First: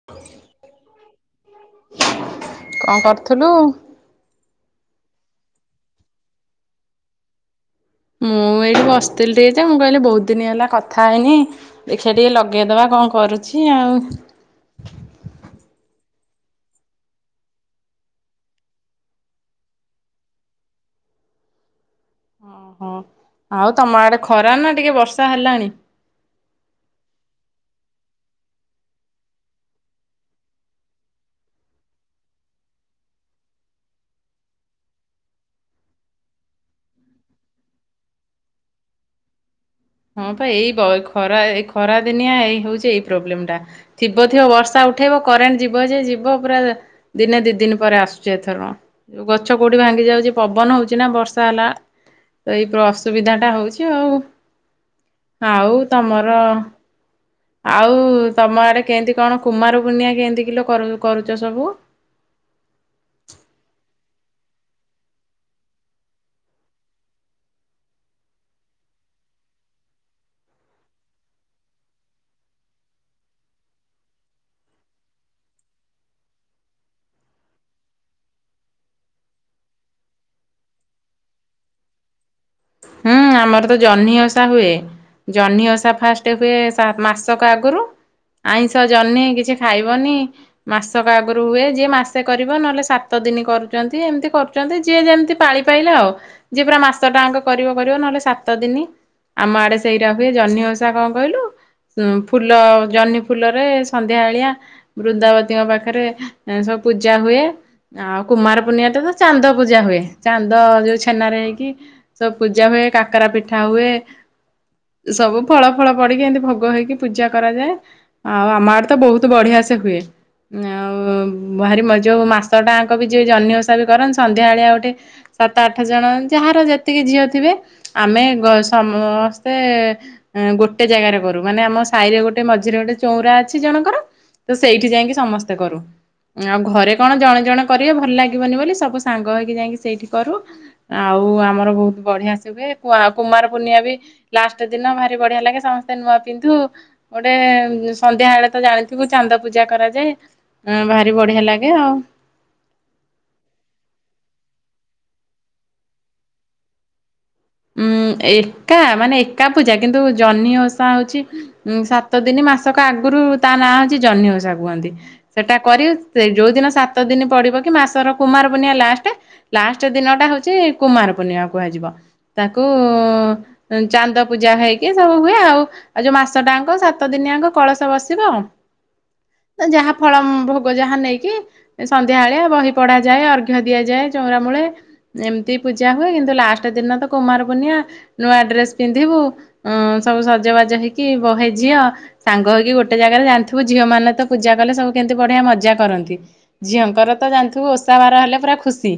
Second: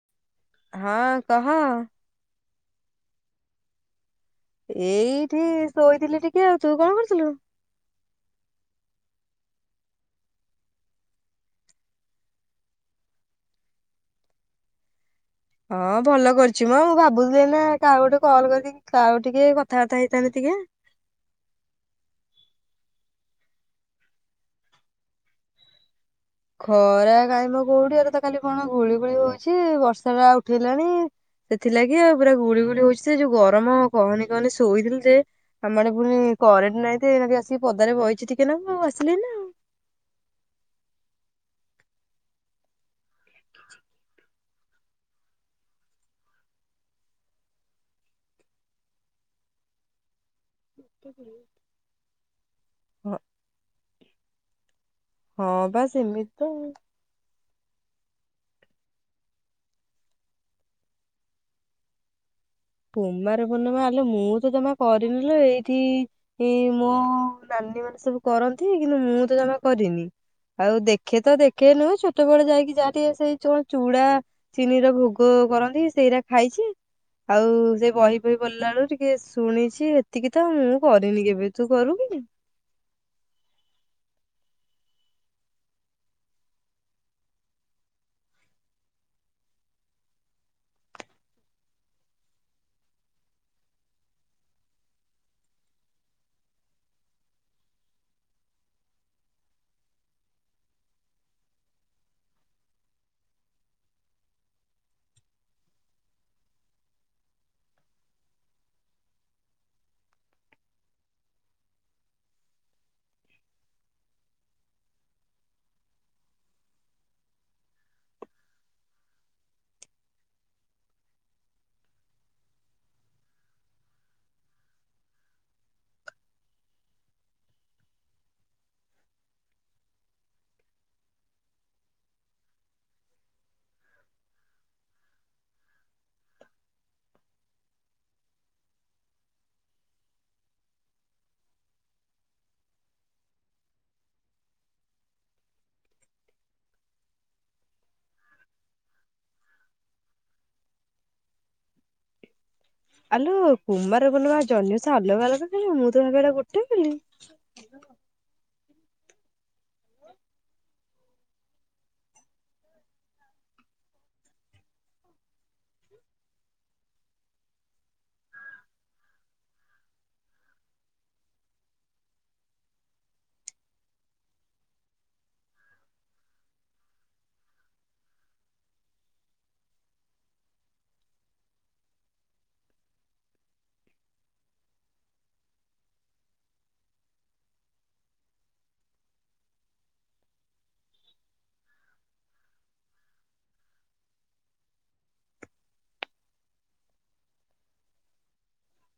[inaudible] ହଁ, କହ। କଁ କରଥିଲୁ? ଏଇଠି ଶୋଇଥିଲି ଟିକେ ଆଉ, ତୁ କଁ କରୁଥିଲୁ? ମୁଁ ଏଇଠି ବସିଥିଲି ଟିକେ ଯେ ମୁଁ କହିଲି ବହୁତ ଦିନ ହେଲା କଥା ହେଇନି। ଦେଖିଆ ଟିକେ ଲଗେଇଦବା କଣ କରୁଛି ଆଉ। ହଁ ଭଲ କରିଛି ମ, ମୁଁ ଭାବୁଥିଲି ଏଇନେ କାହାକୁ ଗୋଟେ କଲ୍ କରିିକି କାହାକୁ ଟିକେ କଥାବାର୍ତା ହେଇଥାନ୍ତି ଟିକେ। ହଁ, ଆଉ ତମ ଆଡେ ଖରା ନା ଟିକେ ବର୍ଷା ହେଲାଣି? ଖରା କାଇଁମ କୋଉଠି, ଏବେ ତ ଖାଲି କଣ ଗୁଳି ଗୋଳି ହଉଛି ବର୍ଷା ବା ଉଠେଇଲାଣି। ସେଥିଲାଗି ଆଉ ପୁରା ଗୁଳି ଗୁଳି ହଉଛି ସେ ଯୋଉ ଗରମ କହନି କହନି ଶୋଇଥିଲୁ ଯେ ଆମ ଆଡେ ପୁଣି କରେଣ୍ଟ ନାଇଁ ଯେ ଖାଲି ଆସିକି ପଦାରେ ବଇଚି ଟିକେ ନାକୁ ଆସିଲି ଏଇନା। ଆଉ। ହଁ, ପା ଏଇ ଖରା ଏ ଖରା ଦିନିଆ ଏଇ ହଉଛି ଏଇ ପ୍ରୋବ୍ଲେମ ଟା ଥିବ ଥିବ ବର୍ଷା ଉଠେଇବ କରେଣ୍ଟ ଯିବ ଯେ ଯିବ ପୁରା ଦିନେ ଦି ଦିନ ପରେ ଆସୁଛି ଏଥର। ଗଛ କୋଉଠି ଭାଙ୍ଗି ଯାଉଛି ପବନ ହଉଛି ନା ବର୍ଷା ହେଲା ତ ଏଇ ତ ହଁ ଅସୁବିଧାଟା ହଉଛି ଆଉ। ହଁ ଆଉ ବା ସେମିତି ତମର ତ ଆଉ। ଆଉ ତମ ଆଡେ କେଏଁତି କଣ କୁମାରପୁନିଆ କେମିତି କିଲୋ କରୁଚ ସବୁ? କୁମାର ପୂର୍ଣ୍ଣିମା ଆଲୋ ମୁଁ ତ ଜମା କରିନି ଲୋ, ଏଇଠି ଏଇ ମୋ ନାନୀ ମାନେ ସବୁ କରନ୍ତି, କିନ୍ତୁ ମୁଁ ତ ଜମା କରିନି। ଆଉ ଦେଖେ ତ ଦେଖେ ନୁହେଁ ଛୋଟ ବେଳେ ଯାଇକି ଯାହା ଟିକିଏ ସେଇ ଯୋଉ ଚୁଡା ଚିନି ର ଭୋଗ କରନ୍ତି, ସେଇରା ଖାଇଛି। ଆଉ ସେ ବହି ଫଇ ପଢିଲା ବେଳକୁ ଟିକେ ଶୁଣିଛି ଏତିକି ତ ମୁଁ କରିନି କେବେ, ତୁ କରୁ କି? ହୁଁ, ଆମର ତ ଜହ୍ନି ଓଷା ହୁଏ। ଜହ୍ନିଓଷା ଫାଷ୍ଟ ହୁଏ ସା ମାସକ ଆଗରୁ। ଆଇଁଷ, ଜହ୍ନି, କିଛି ଖାଇବନି। ମାସକ ଆଗରୁ ହୁଏ ଯିଏ ମାସେ କରିବ ନହେଲେ ସାତ ଦିନ କରୁଛନ୍ତି ଏମିତି କରୁ ଛନ୍ତି ଯିଏ ଯେମିତି ପାଳି ପାଇଲା ଆଉ। ଯିଏ ପୁରା ମାସଟା ଆଙ୍କ କରିବ କରିବ ନହେଲେ ସାତ ଦିନି ଆମ ଆଡେ ସେଇଟା ହୁଏ, ଜହ୍ନି ଓଷା କଣ କହିଲୁ? ଉ ଫୁଲ, ଜହ୍ନି ଫୁଲରେ ସନ୍ଧ୍ୟାଏଳିଆ ବୃନ୍ଦାବତୀଙ୍କ ପାଖରେ ଅ ସବୁ ପୂଜା ହୁଏ। ଆଉ କୁମାର ପୂର୍ଣ୍ଣିମାଟା ତ ଚାନ୍ଦ ପୂଜା ହୁଏ ଚାନ୍ଦ ଯୋଉ ଛେନାରେ ହେଇକି ସବୁ ପୂଜା ହୁଏ, କାକରା ପିଠା ହୁଏ। ସବୁ ଫଳ ଫଳ ପଡିକି ଏମିତି ଭୋଗ ହେଇକି ପୂଜା କରାଯାଏ। ଅ ଆମ ଆଡ଼େ ତ ବହୁତ ବଢିଆ ସେ ହୁଏ। ଆଉ-ଉ-ଉ-ଉ ଭାରି ମଜ୍ ଯୋଉ ମାସ ଟାଙ୍କ ବି ଯ ଜହ୍ନି ଓଷା ବି କରନ୍ତି ସନ୍ଧ୍ୟାବେଳିଆ ଆଉ ଗୋଟେ ସାତ ଆଠ ଜଣ ଯାହାର ଯେତିକି ଝିଅ ଥିବେ ଆମେ ଗ ସମ୍-ମ୍-ମସ୍ତେ-ଏ-ଏ ଗୋଟେ ଜାଗାରେ କରୁ ମାନେ ଆମ ସାହିରେ ଗୋଟେ ମଝିରେ ଗୋଟେ ଚଉରା ଅଛି ଜଣଙ୍କର। ତ ସେଇଠି ଯାଇକି ସମସ୍ତେ କରୁ। ଆଉ ଘରେ କଣ ଜଣେ ଜଣେ କରିବେ ଭଲ ଲାଗିବନି ବୋଲି ସବୁ ସାଙ୍ଗ ହେଇକି ଯାଇକି ସେଇଠି କରୁ। ଆଉ ଆମର ବହୁତ ବଢିଆ ସେ ହୁଏ କୁଆ କୁମାର ପୂର୍ଣ୍ଣିବା ବି ଲାଷ୍ଟ ଦିନ ଭାରି ବଢିଆ ଲାଗେ ସମସ୍ତେ ନୂଆ ପିନ୍ଧୁ। ଗୋଟେ-ଏ-ଏ-ଏ ସନ୍ଧ୍ୟା ବଳେ ତ ଜାଣିଥିବୁ ଚାନ୍ଦ ପୂଜା କରାଯାଏ। ହଁ ଭାରି ବଢିଆ ଲାଗେ ଆଉ। ଆଲୋ-ଓ-ଓ କୁମାର ପୂର୍ଣ୍ଣିମା ଜହିଁ ଓଷା ଅଲଗା ଅଲଗା କିଲୋ ମୁଁ ତ ଜାଣିବାରେ ଗୋଟେ କାଲି। ଉଁ ଏକା ମାନେ ଏକା ପୂଜା କିନ୍ତୁ ଜହ୍ନି ଓଷା ହଉପଛି ଉଁ ସାତ ଦିନି ମାସକ ଆଗରୁ ତା ନାଁ ଅଉଓଛି ଜହ୍ନି ଉଷା କୁହନ୍ତି। ସେଇଟା କରି ସେ ଯେଉଁଦିନ ସାତ ଦିନ ପଡ଼ିବ କି ମାସର କୁମାରପୁର୍ଣିଆ ଲାଷ୍ଟେ ଲାଷ୍ଟେ ଦିନ ଟା ହଉଛି କୁମାର ପୂର୍ଣ୍ଣିମା କୁହାଯିବ ତାକୁ-ଉ-ଉ-ଉ ଚାନ୍ଦ ପୂଜା ହେଇକି ସବୁ ହୁଏ ଆଉ। ଆଉ ଯୋଉ ମାସ ଟା ଆଙ୍କ ସାତ ଦିନିଆଙ୍କ କଳସ ବସିବ। ଯାହା ଫଳ-ଅ-ଅମ୍ ଭୋଗ ଯାହା ନେଇକି ସନ୍ଧ୍ୟାଏଳିଆ ବହି ପଢା ଯାଏ, ଅର୍ଘ ଦିଆଯାଏ ଚଉରା ମୂଳେ। ଏମିତି ପୂଜା ହୁଏ କିନ୍ତୁ ଲାଷ୍ଟ ଦିନ ତ କୁମାର ପୁନିଆ ନୂଆ ଡ୍ରେସ ପିନ୍ଧିବୁ। ଅ-ଅ ସବୁ ସଜବାଜ ହେଇକି ବହେ ଝିଅ ସାଙ୍ଗ ହେଇକି ଗୋଟେ ଜାଗାରେ ଜାଣିଥିବୁ ଝିଅ ମାନେ ତ ପୂଜା କଲେ ସବୁ କେମିତି ବଢିଆ ମଜା କରନ୍ତି। ଝିଅଙ୍କର ତ ଜାଣିଥିବୁ ଓଷା ବାର ହେଲେ ପୁରା ଖୁସି।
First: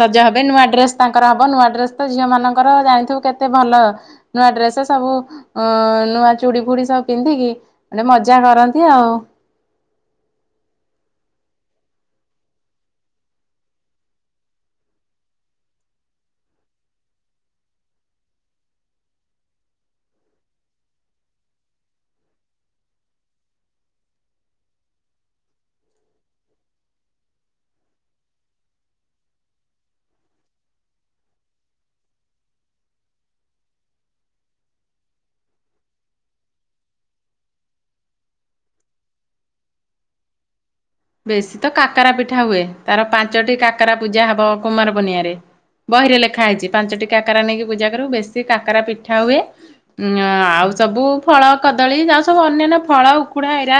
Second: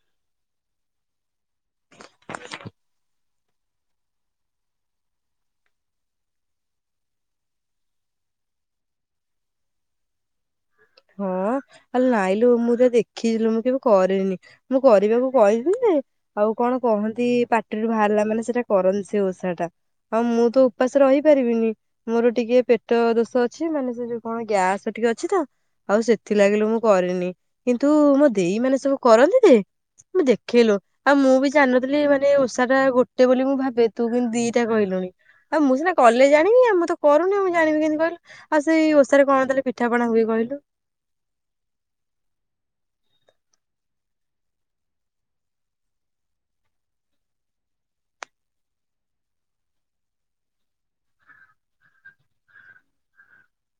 ସଜ ହେବେ ନୂଆ ଡ୍ରେସ ତାଙ୍କର ହବ, ନୂଆ ଡ୍ରେସ ତ ଝିଅ ମାନଙ୍କର ଜାଣିଥିବୁ କେତେ ଭଲ। ନୂଆ ଡ୍ରେସ ସବୁ ଅ-ଅ-ଅ ନୂଆ ଚୁଡି ଫୁଡି ସବୁ ପିନ୍ଧିକି ଏ ମଜା କରନ୍ତି ଆଉ। ହଁ-ଅ-ଅ ଆ ନାଇଲୁ ମୁଁ ତା ଦେଖିଲୁ ମୁଁ କେବେ କରେନି। ମୁଁ କରିବାକୁ କହିଥିଲି ଯେ ଆଉ କଣ କହନ୍ତି-ଇ-ଇ ପାଟିରୁ ବାହାରିଲା ମାନେ ସେଟା କରନ୍ତି ସେ ଓଷା ଟା ହଁ ମୁଁ ତ ଉପାଷ ରହିପାରିବିନି ମୋର ଟିକେ ପେଟ ଦୋଷ ଅଛି ମାନେ ସେ ଯୋଉ କଣ ଗ୍ୟାସ ଟିକେ ଅଛି ତ ଆଉ ସେଥି ଲାଗି ଲୋ ମୁଁ କରେନି କିନ୍ତୁ-ଉ-ଉ ମୋ ଦେଇ ମାନେ ସବୁ କରନ୍ତି ଯେ ମୁଁ ଦେଖେ ଲୋ। ଆଉ ମୁଁ ବି ଜାଣନଥିଲି ମାନେ ଓଷା ଟା ଗୋଟେ ବୋଲି ମୁଁ ଭାବେ ତୁ କିନ୍ତୁ ଦିଟା କହିଲୁଣି। ଆଉ ମୁଁ ସିନା କଲେ ଜାଣିବି। ଆଉ ମୁଁ ତ କରୁନି ମୁଁ ଜାଣିବି କେମିତି କହିଲୁ? ଆଉ ସେଇ ଓଷାରେ କଣ ତାହେଲେ ପିଠାପଣା ହୁଏ କହିଲୁ? ବେଶୀ ତ କାକରା ପିଠା ହୁଏ। ତାର ପାଞ୍ଚଟି କାକରା ପୂଜା ହବ କୁମାର ପୂର୍ଣ୍ଣିମାରେ। ବହିରେ ଲେଖା ହେଇଛି ପାଞ୍ଚଟି କାକରା ନେଇକି ପୂଜା କରିବୁ, ବେଶୀ କାକରା ପିଠା ହୁଏ। ଉଁ ଆଉ ସବୁ ଫଳ, କଦଳୀ ଯା ସବୁ ଅନ୍ୟାନ୍ୟ ଫଳ ଉକୁଡା ଏରା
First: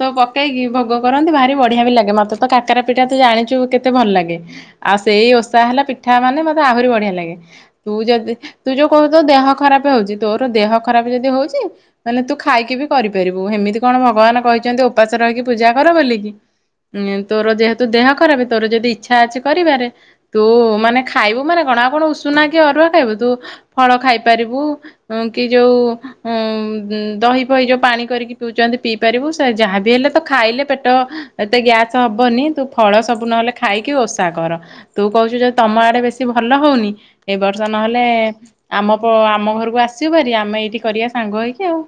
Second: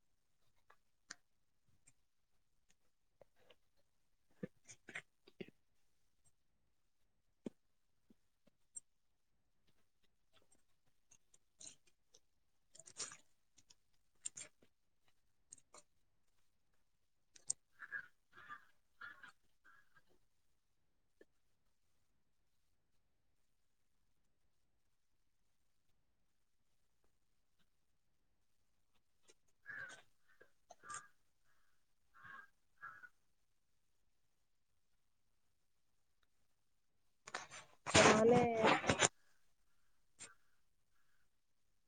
ସବୁ ପକେଇକି ଭୋଗ କରନ୍ତି। ଭାରି ବଢିଆ ବି ଲାଗେ। ମତେ ତ କାକାର ପିଠା ତୁ ଜାଣିଛୁ କେତେ ଭଲ ଲାଗେ, ଆଉ ସେଇ ଓଷା ହେଲା ପିଠା ମାନେ ମୋତେ ଆହୁରି ବଢ଼ିଆ ଲାଗେ। ତୁ ଯଦି ତୁ ଯୋଉ କହୁ ତ ଦେହ ଖରାପ ହଉଛି, ତୋର ଦେହ ଖରାପ ଯଦି ହଉଛି ତାହେଲେ ତୁ ଖାଇକି ବି କରିପାରିବୁ। ହେମିତି କଣ ଭଗବାନ କହିଛନ୍ତି ଉପାସ ରହିକି ପୂଜା କର ବୋଲିକି। ଉଁ ତୋର ଯେହେତୁ ଦେହ ଖରାପ, ତୋର ଯଦି ଇଚ୍ଛା ଅଛି କରିବାରେ ତୁ ମାନେ ଖାଇବୁ ମାନେ କଣ ଆଉ କଣ ଉଷୁନା କି ଅରୁଆ ଖାଇବୁ ତୁ ଫଳ ଖାଇପାରିବୁ। କି ଯୋଉ ଦହି ଫହି ଯୋଉ ପାଣି କରିକି ପିଉଛନ୍ତି ପିଇ ପାରିବୁ। ଯାହାବି ହେଲେ ତ ଖାଇଲେ ପେଟ ଏତେ ଗ୍ୟାସ ହବନି। ତୁ ଫଳ ସବୁ ନହେଲେ ଖାଇକି ଓଷା କର। ତୁ କହୁଛୁ ଯଦି ତମ ଆଡେ ବେଶୀ ଭଲ ହଉନି। ଏ ବର୍ଷ ନହେଲେ ଆମ ଆମ ଘରକୁ ଆସିବ ଭାରି, ଆମେ ଏଇଠି କରିବା ସାଙ୍ଗ ହୋଇଇକି ଆଉ।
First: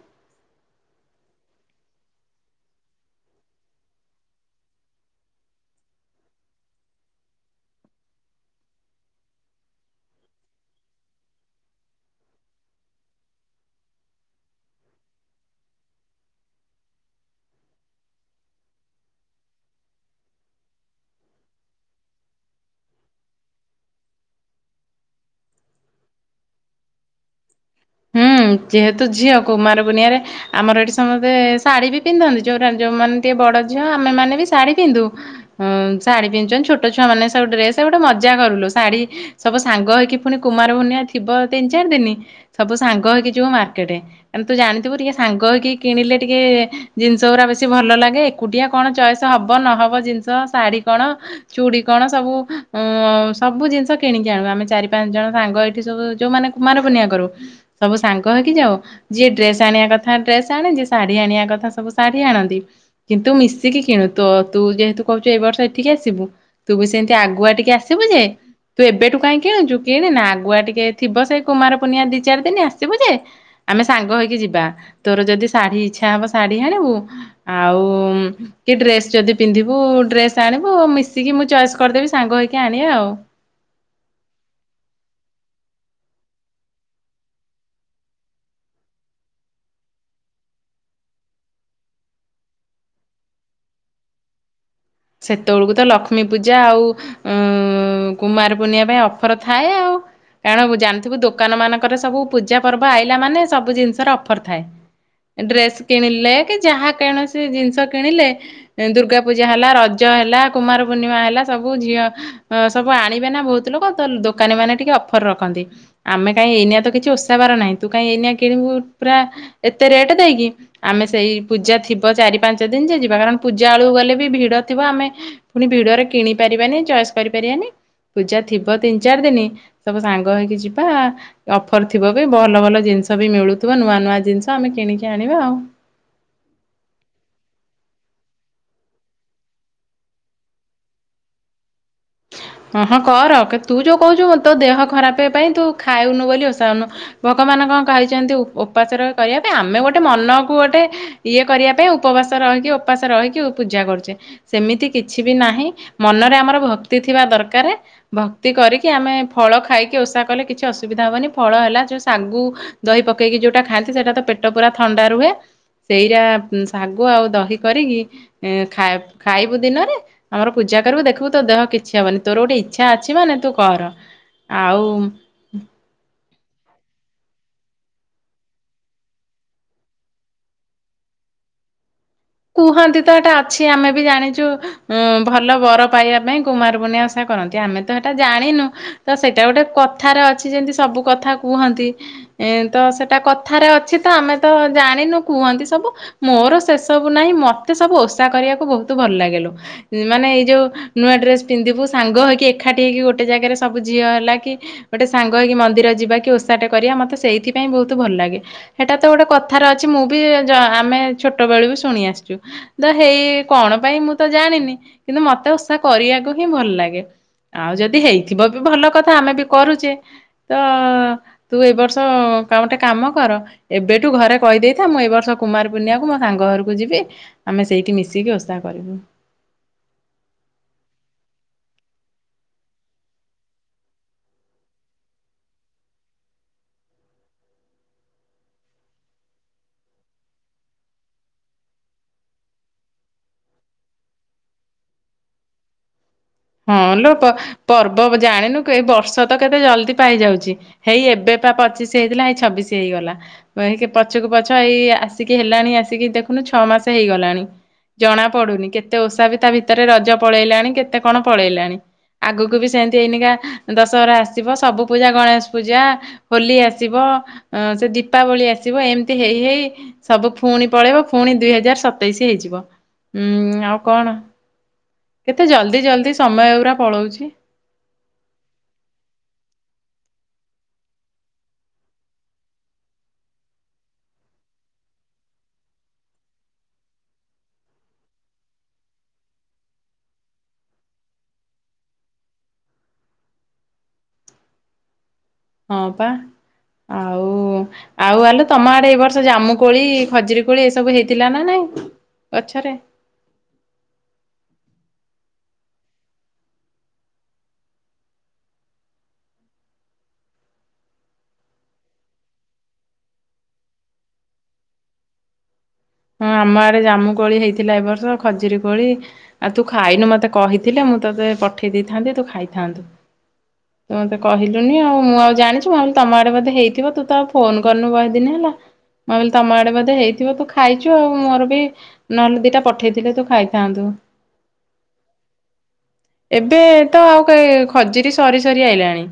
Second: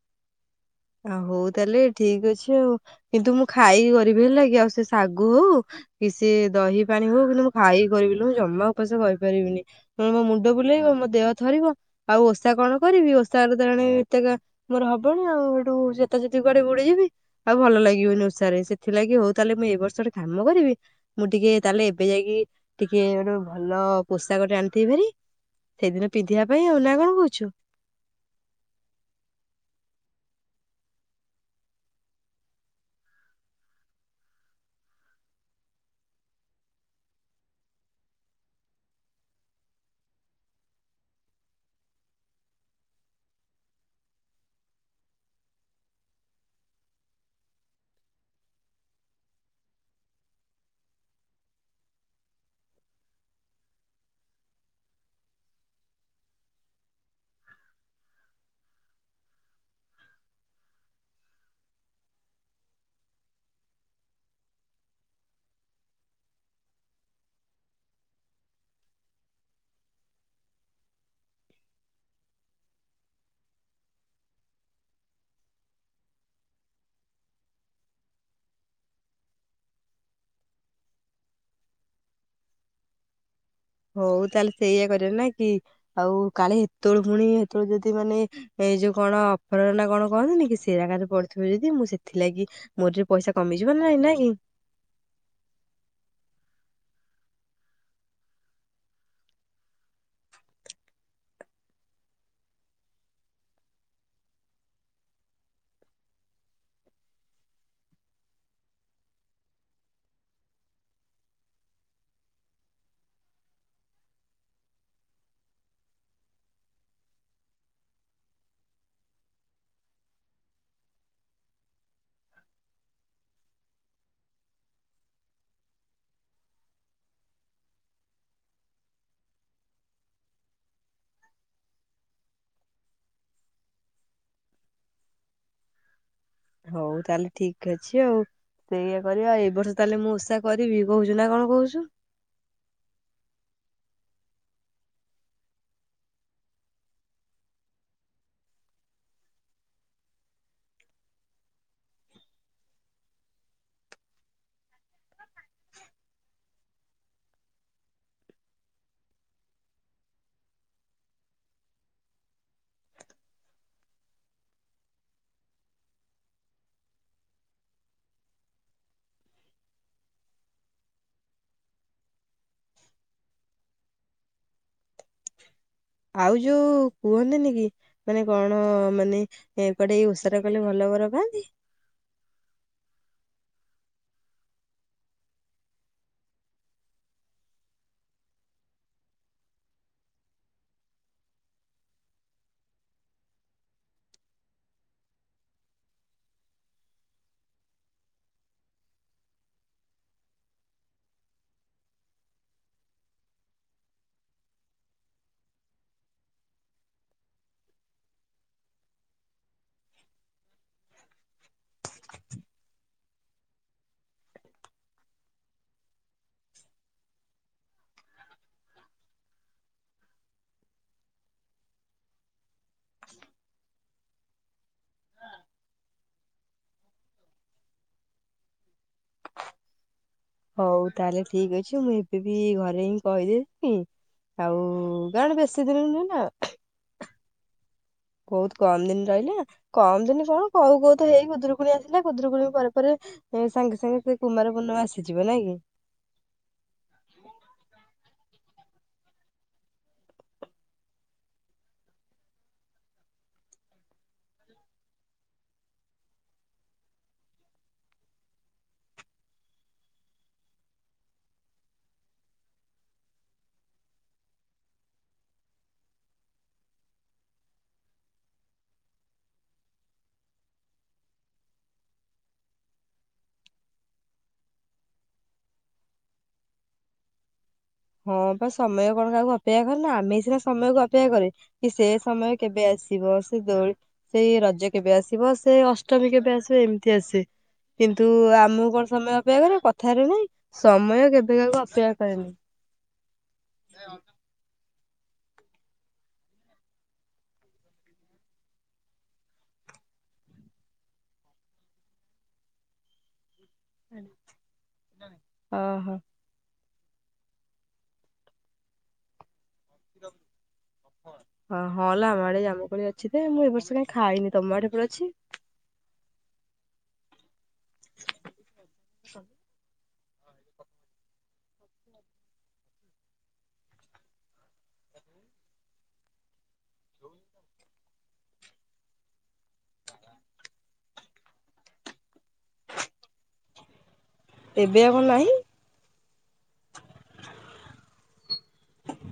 ଆ ହଉ ତାହେଲେ ଠିକ ଅଛି ଆଉ। କିନ୍ତୁ ମୁଁ ଖାଇକି କରିବି ହେଲା କି ଆଉ ସେ ଶାଗୁ ହଉ କି ସେ ଦହି ପାଣି ହଉ, କିନ୍ତୁ ମୁଁ ଖାଇକି କରିବି ଲୋ ମୁଁ ଜମା ଉପାସ କରି ପାରିବିନି। ମୋ ମୁଣ୍ଡ ବୁଲେଇବ, ମୋ ଦେହ ଥରିବ। ଆଉ ଓଷା କଣ କରିବି, ଓଷା ହେଲେ ତ ଏଣେ ଏତେକା ମୋର ହବଣି ଆଉ। [unintelligible] ଆଉ ଭଲ ଲାଗିବନି ଓଷାରେ। ସେଥିଲାଗି ହଉ ତାହେଲେ ମୁଁ ଏଇ ବର୍ଷ ଗୋଟେ କାମ କରିବି ମୁଁ ଟିକେ ତାହେଲେ ଏବେ ଯାଇକି ଟିକେ ଗୋଟେ ଭଲ ପୋଷକ ଟେ ଆଣିଥିବି ଭାରି। ସେଇଦିନ ପିନ୍ଧିବା ପାଇଁ ଆଉ ନା କଣ କହୁଛୁ? ହୁଁ, ଯେହେତୁ ଝିଅ କୁମାର ପୂର୍ଣିମା ରେ ଆମର ଏଠି ସମସ୍ତେ ଶାଢୀ ବି ପିନ୍ଧନ୍ତି। ଯୋଉ ଯୋଉମାନେ ଟିକେ ବଡ ଝିଅ ଆମେମାନେ ବି ଶାଢୀ ପିନ୍ଧୁ। ହଁ ଶାଢୀ ପିନ୍ଧୁଛନ୍ତି। ଛୋଟ ଛୁଆ ମେ ସବୁ ଡ୍ରେସ୍ ଗୋଟେ ମଜା କରୁ ଲୋ। ଶାଢ଼ୀ ସବୁ ସାଙ୍ଗ ହେଇକି ପୁଣି କୁମାର ପୁର୍ଣିମା ଥିବ ତିନି, ଚାରି ଦିନ, ସବୁ ସାଙ୍ଗ ହେଇକି ଯିବୁ ମାର୍କେଟ୍। ତୁ ଜାଣିଥିବୁ ଟିକେ ସାଙ୍ଗ ହେଇକି କିଣିଲେ ଟିକେ, ଜିନିଷ ଗୁରାକ ବେଶୀ ଭଲ ଲାଗେ। ଏକୁଟିଆ କଣ ଚଏସ୍ ହେବ ନହେବ ଜିନିଷ ଶାଢ଼ୀ କଣ ଚୁଡ଼ି କଣ ସବୁ ଉ ସବୁ ଜିନିଷ କିଣିକି ଆଣୁ। ଆମେ ଚାରି ପାଞ୍ଚ ଜଣ ସାଙ୍ଗ ଏଇଠି ସବୁ ଯୋଉମାନେ କୁମାର ପୂର୍ଣ୍ଣିମା କରୁ, ସବୁ ସାଙ୍ଗ ହେଇକି ଯାଉ। ଯିଏ ଡ୍ରେସ ଆଣିବା କଥା ଡ୍ରେସ୍ ଆଣେ, ଯେ ଶାଢୀ ଆଣିବା କଥା ସବୁ ଶାଢୀ ଆଣନ୍ତି। କିନ୍ତୁ ମିଶିକି କିଣୁ। ତ ତୁ ଯେହେତୁ କହୁଛୁ ଏଇ ବର୍ଷ ଏଠିକି ଆସିବୁ ତୁ ବି ସେମତି ଆଗୁଆ ଟିକେ ଆସିବୁ ଯେ ତୁ ଏବେଠୁ କାଇଁ କିଣୁଛୁ କିଣି ନା। ଆଗୁଆ ଟିକେ ଥିବ ସେଇ କୁମାର ପୂର୍ଣ୍ଣିମା ଦି ଚାରି ଦିନ ଆସିବୁ ଯେ ଆମେ ସାଙ୍ଗ ହେଇକି ଯିବା। ତୋର ଯଦି ଶାଢୀ ଇଚ୍ଛା ହବ ଶାଢୀ ଆଣିବୁ। ଆଉ କି ଡ୍ରେସ ଯଦି ପିନ୍ଧିବୁ ଡ୍ରେସ ଆଣିବୁ ଆଉ ମିଶିକି ମୁଁ ଚଏସ୍ କରିଦେବି ସାଙ୍ଗ ହେଇକି ଆଣିବା ଆଉ। ହଉ ତାହେଲେ ସେଇଇଆ କରିବି ନା କି, ଆଉ କାଳେ ଏତେବେଳେ ପୁଣି ହେତେବେଳେୁ ଯଦି ମାନେ ଏଇ ଯୋଉ କଣ ଅପରାହନା କଣ କହନ୍ତିନି କି, ସେଇ ଜାଗାରେ ପଡିଥିବ ଯଦି, ମୁଁ ସେଥିଲାଗି ମୋର ଯୋଉ ପଇସା କମିଯିବ ନା ନାଇଁ କି? ସେତେବେଳକୁ ତ ଲକ୍ଷ୍ମୀ ପୂଜା ଆଉ ଉଁ କୁମାର ପୁର୍ଣିମା ପାଇଁ ଅଫର ଥାଏ ଆଉ। କାରଣ ବ ଜାଣିଥିବୁ, ଦୋକାନ ମାନଙ୍କର ସବୁ ପୂଜା ପର୍ବ ଆଇଲା ମାନେ ସବୁ ଜିନିଷର ଅଫର ଥାଏ। ଡ୍ରେସ୍ କିଣିଲେ କି ଯାହା କୌଣସି ଜିନିଷ କିଣିଲେ, ଦୁର୍ଗା ପୂଜା ହେଲା ର ଜ ହେଲା କୁମାର ପୂର୍ଣ୍ଣିମା, ହେଲା ସବୁ ଝିଅ ଅ ସବୁ ଆଣିବେ ନା ବହୁତ ଲୋକ, ତ ଦୋକାନୀ ମାନେ ଟିକେ ଅଫର ରଖନ୍ତି। ଆମେ କାଇଁ ଏଇନା ତ କିଛି ଓସାବାର ନାହିଁ, ତୁ କାଇଁ ଏଇନା କିଣିବୁ ପୁରା ଏତେ ରେଟେ ଦେଇକି। ଆମେ ସେଇ ପୂଜା ଥିବ ଚାରି ପାଞ୍ଚ ଦିନି ଯେ ଯିବା, କାରଣ ପୂଜା ବେଳକୁ ଗଲେ ବି ଭିଡ ଥିବ, ଆମେ ପୁଣି ଭିଡରେ କିଣି ପାରିବାନି ଚଏସ୍ କରିପାରିବାନି। ପୂଜା ଥିବ ତିନି ଚାରି ଦିନି, ସବୁ ସାଙ୍ଗ ହେଇକି ଯିବା। ଅଫର ଥିବ ବି, ଭଲ ଭଲ ଜିନିଷ ବି ମିଳୁଥିବ, ନୂଆ ନୂଆ ଜିନିଷ ଆମେ କିଣିକି ଆଣିବା ଆଉ। ହଉ ତାହେଲେ ଠିକ ଅଛି ଆଉ। ସେଇଆ କରିବା ଆଉ, ଏ ବର୍ଷ ତାହେଲେ ମୁଁ ଓଷା କରିବି କହୁଛୁ ନା କଣ କହୁଛୁ? ହଁ ହଁ କର, କ ତୁ ଯୋଉ କହୁଛୁ ତୋ ଦେହ ଖରାପେ ପାଇଁ ତୁ ଖାଉନୁ ବୋଲି ଓଷା କରୁନୁ ଭଗବାନ କଣ କହିଛନ୍ତି ଉ ଉପାସେ ରହି କରିବା ପାଇଁ, ଆମେ ଗୋଟେ ମନକୁ ଗୋଟେ ଇଏ କରିବା ପାଇଁ, ଉପବାସ ରହିକି ଉପାସେ ରହିକି ଉ ପୂଜା କରୁଛେ ସେମିତି କିଛି ବି ନାହିଁ, ମନରେ ଆମର ଭକ୍ତି ଥିବା ଦରକାରେ। ଭକ୍ତି କରିକି, ଆମେ ଫଳ ଖାଇକି ଓଷା କଲେ କିଛି ଅସୁବିଧା ହବନି। ଫଳ ହେଲା ଯୋଉ ଶାଗୁ ଦହି ପକେଇକି ଯୋଉଟା ଖାଆନ୍ତି, ସେଇଟା ତ ପେଟ ପୁରା ଥଣ୍ଡା ରୁହେ। ସେଇରା ଉଁ ସାଗୁ ଆଉ ଦହି କରିକି ଏ ଖା ଖାଇବୁ ଦିନରେ, ଆମର ପୂଜା କରିବୁ। ଦେଖିବୁ ତୋ ଦେହ କି କିଛି ହବନି ତୋର ଗୋଟେ ଇଚ୍ଛା ଅଛି ମାନେ, ତୁ କର ଆଉ ଆଉ ଯୋଉ କୁହନ୍ତିନି କି ମାନେ କଣ ମାନେ କୁଆଡେ ଏ ଓଷା ଟା କଲେ ଭଲ ବର ପାଆନ୍ତି? କୁହନ୍ତି ତ ଏଟା ଅଛି ଆମେ ବି ଜାଣିଛୁ ଉଁ ଭଲ ବର ପାଇବା ପାଇଁ କୁମାର ପୁର୍ଣିମା ଓସା କରନ୍ତି ଆମେ ତ ସେଟା ଜାଣିନୁ ତ ସେଇଟା ଗୋଟେ କଥାରେ ଅଛି ଯେମିତି ସବୁ କଥା କୁହନ୍ତି। ଏ ତ ସେଟା କଥାରେ ଅଛି ତ ଆମେ ତ ଜାଣିନୁ କୁହନ୍ତି ସବୁ ମୋର ଶେଷ ସବୁ ନାହିଁ ମତେ ସବୁ ଓଷା କରିବାକୁ ବହୁତ ଭଲ ଲାଗେଲୋ ମାନେ ଏଇ ଯୋଉ ନୂଆ ଡ୍ରେସ ପିନ୍ଧିବୁ ସାଙ୍ଗ ହେଇକି ଏକାଠି ହେଇକି ଗୋଟେ ଜାଗାରେ ସବୁ ଝିଅ ହେଲା କି ଗୋଟେ ସାଙ୍ଗ ହେଇକି ମନ୍ଦିର ଯିବା କି ଓଷାଟେ କରିବା ମତେ ସେଇଥିପାଇଁ ବହୁତ ଭଲ ଲାଗେ। ହେଟା ତ ଗୋଟେ କଥାର ଅଛି ମୁଁ ବି ଯା ଆ ଆମେ ଛୋଟବେଳୁ ବି ଶୁଣି ଆସିଛୁ। ଦ ହେଇ କଣ ପାଇଁ ମୁଁ ତ ଜାଣିନି କିନ୍ତୁ ମତେ ଓଷା କରିବାକୁ ହିଁ ଭଲ ଲାଗେ। ଆଉ ଯଦି ହେଇଥିବ ବି ଭଲ କଥା ଆମେ ବି କରୁଛେ ତ ତୁ ଏଇ ବର୍ଷ କଣ ଗୋଟେ କାମ କର ଏବେଠୁ ଘରେ କହିଦେଇଥା ମୁଁ ଏ ବର୍ଷ କୁମାର ପୁର୍ଣିମା କୁ ମୋ ସାଙ୍ଗ ଘର କୁ ଯିବି ଆମେ ସେଇଠି ମିଶିକି ଓଷା କରିବୁ। ହଉ ତାହେଲେ ଠିକ ଅଛି ମୁଁ ଏବେ ବି ଘରେ ହିଁ କହିଦଉଚି। ଆଉ କଣ ବେଶୀ ଦୂର ନୁହେଁ ନା? ବହୁତ କମ ଦିନ ରହିଲା କମ ଦିନ କଣ କୋଉ କୋଉ ତ ହେଇ ଖୁଦୁରୁକୁଣୀ ଆସିଲା ଖୁଦୁରୁକୁଣୀ ପରେ ପରେ ଏ ସାଙ୍ଗେ ସାଙ୍ଗେ ସେ କୁମାରପୂର୍ଣ୍ଣମା ଆସିଯିବ ନାଇଁ କି? ହଁ ଲୋ ପ ପର୍ବ ଜାଣିନୁ କି ଏ ବର୍ଷ ତ କେତେ ଜଲଦି ପାଇଯାଉଛି। ହେଇ ଏବେ ପା ପଚିଶି ହେଇଥିଲା ହେଇ ଛବିଶି ହେଇଗଲା। ଏହିଁକି ପଛୁକୁ ପଛ ଏଇ ଆସିକି ହେଲାଣି ଆସିକି ଦେଖୁନୁ ଛଅ ମାସେ ହେଇଗଲାଣି। ଜଣା ପଡୁନି କେତେ ଓଷା ବି ତା ଭିତରେ ରଜ ପଳେଇଲାଣି କେତେ କଣ ପଳେଇଲାଣି। ଆଗକୁ ବି ସେମତି ଏଇନିକା ଦଶହରା ଆସିବ ସବୁ ପୂଜା ଗଣେଶ ପୂଜା ହୋଲି ଆସିବ ଆଁ ସେ ଦୀପାବଳି ଆସିବ ଏମିତି ହେଇ ହେଇ ସବୁ ପୁଣି ପଳେଇବ ପୁଣି ଦୁଇ ହଜାର ସତେଇଶି ହେଇଯିବ ଉଁ ଆଉ କଣ। କେତେ ଜଲ୍ଦି ଜଲଦି ସମୟ ଉରା ପଳଉଛି। ହଁ ପା ସମୟ କଣ କାହାକୁ ଅପେକ୍ଷା କରେ ନା ଆମେ ସିନା ସମୟ କୁ ଅପେକ୍ଷା କରେ। କି ସେ ସମୟ କେବେ ଆସିବ ସେ ଦୋ ସେଇ ରଜ କେବେ ଆସିବ ସେ ଅଷ୍ଟମୀ କେବେ ଆସିବ ଏମିତି ଆସେ। କିନ୍ତୁ ଆମକୁ କଣ ସମୟ ଅପେକ୍ଷା କରେ, କଥା ରେ ନାଇଁ ସମୟ କେବେ କାହାକୁ ଅପେକ୍ଷା କରେନି। [unintelligible] ହଁ ପା ଆଉ ଆଉ ଆଲୋ ତମ ଆଡେ ଏଇ ବର୍ଷ ଜାମୁ କୋଳି ଖଜିର କୋଳି ଏସବୁ ହେଇଥିଲା ନା ନାଇଁ ଗଛରେ? ଅ ହ। ହା ଲୋ। ହଁ ହଁ ଲ ଆମ ଆଡେ ଜାମୁ କୋଳି ଅଛି ତେ ମୁଁ ଏ ବର୍ଷ କାଇଁ ଖାଇନି, ତମ ଆଡେ ବି ଅଛି? ହଁ ଆମ ଆଡେ ଜାମୁ କୋଳି ହେଇଥିଲା ଏ ବର୍ଷ ଖଜିରୀ କୋଳି ଆଉ ତୁ ଖାଇନୁ ମତେ କହିଥିଲେ ମୁଁ ତତେ ପଠେଇ ଦେଇଥାନ୍ତି ତୁ ଖାଇଥାନ୍ତୁ। ତୁ ମତେ କହିଲୁନି ଆଉ ମୁଁ ଆଉ ଜାଣିଛି ମୁଁ ଭାବିଲି ତମ ଆଡେ ବୋଧେ ହେଇଥିବ ତୁ ତ ଆଉ ଫୋନ କରିନୁ ବହେ ଦିନ ହେଲା। ମୁଁ ଭାବିଲି ତମ ଆଡେ ବଧେ ହେଇଥିବ ତୁ ଖାଇଛୁ ଆଉ ମୋର ବି ନହଲେ ଦିଟା ପଠେଇଥିଲେ ତୁ ଖାଇଥାନ୍ତୁ। ଏବେ ଆଉ କଁ ନାହିଁ? ଏବେ ତ ଆଉ କାଇଁ ଖଜିରୀ ସରି ସରି ଆଇଲାଣି।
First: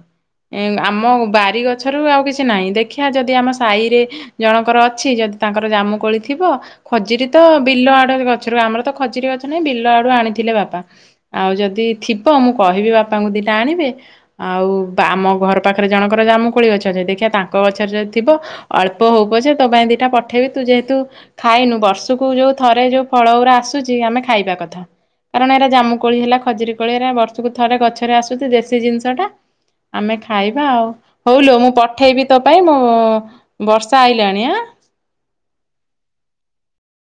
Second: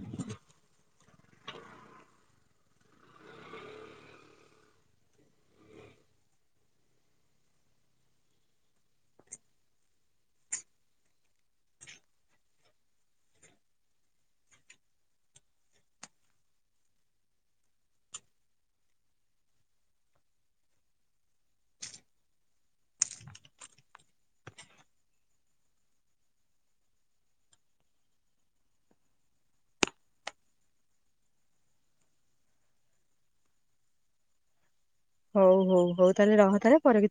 ଆମ ବାରି ଗଛରୁ ଆଉ କିଛି ନାଇଁ ଦେଖିଆ ଯଦି ଆମ ସାଇରେ ଜଣଙ୍କର ଅଛି ଯଦି ତାଙ୍କର ଜାମୁକୋଳି ଥିବ ଖଜିରୀ ତ ବିଲ ଆଡ ଗଛରୁ ଆମର ତ ଖଜିର ଗଛ ନାହିଁ ବିଲ ଆଡୁ ଆଣିଥିଲେ ବାପା। ଆଉ ଯଦି ଥିବ ମୁଁ କହିବି ବାପାଙ୍କୁ ଦିଟା ଆଣିବେ। ଆଉ ବା ଆମ ଘର ପାଖରେ ଜଣଙ୍କର ଜାମୁକୋଳି ଗଛ ଅଛି ଦେଖିଆ ତାଙ୍କ ଗଛରେ ଯଦି ଥିବ ଅଳ୍ପ ହଉ ପଛେ ତୋ ପାଇଁ ଦିଟା ପଠେଇବି ତୁ ଯେହେତୁ ଖାଇନୁ ବର୍ଷକୁ ଯୋଉ ଥରେ ଯୋଉ ଫଳ ଉରା ଆସୁଛି ଆମେ ଖାଇବା କଥା। କାରଣ ଏରା ଜାମୁକୋଳି ହେଲା ଖଜିରୀ କୋଳି ଏରା ବର୍ଷକୁ ଥରେ ଗଛରେ ଆସୁଛି ଦେଶୀ ଜିନିଷଟା। ଆମେ ଖାଇବା ଆଉ, ହଉଲୋ ମୁଁ ପଠେଇବି ତୋ ପାଇଁ ମୁଁ ବର୍ଷା ଆଇଲାଣି ଆଁ। ହଉ ହଉ ହଉ ତାଲେ ରହ ତାଲେ ପରେ କି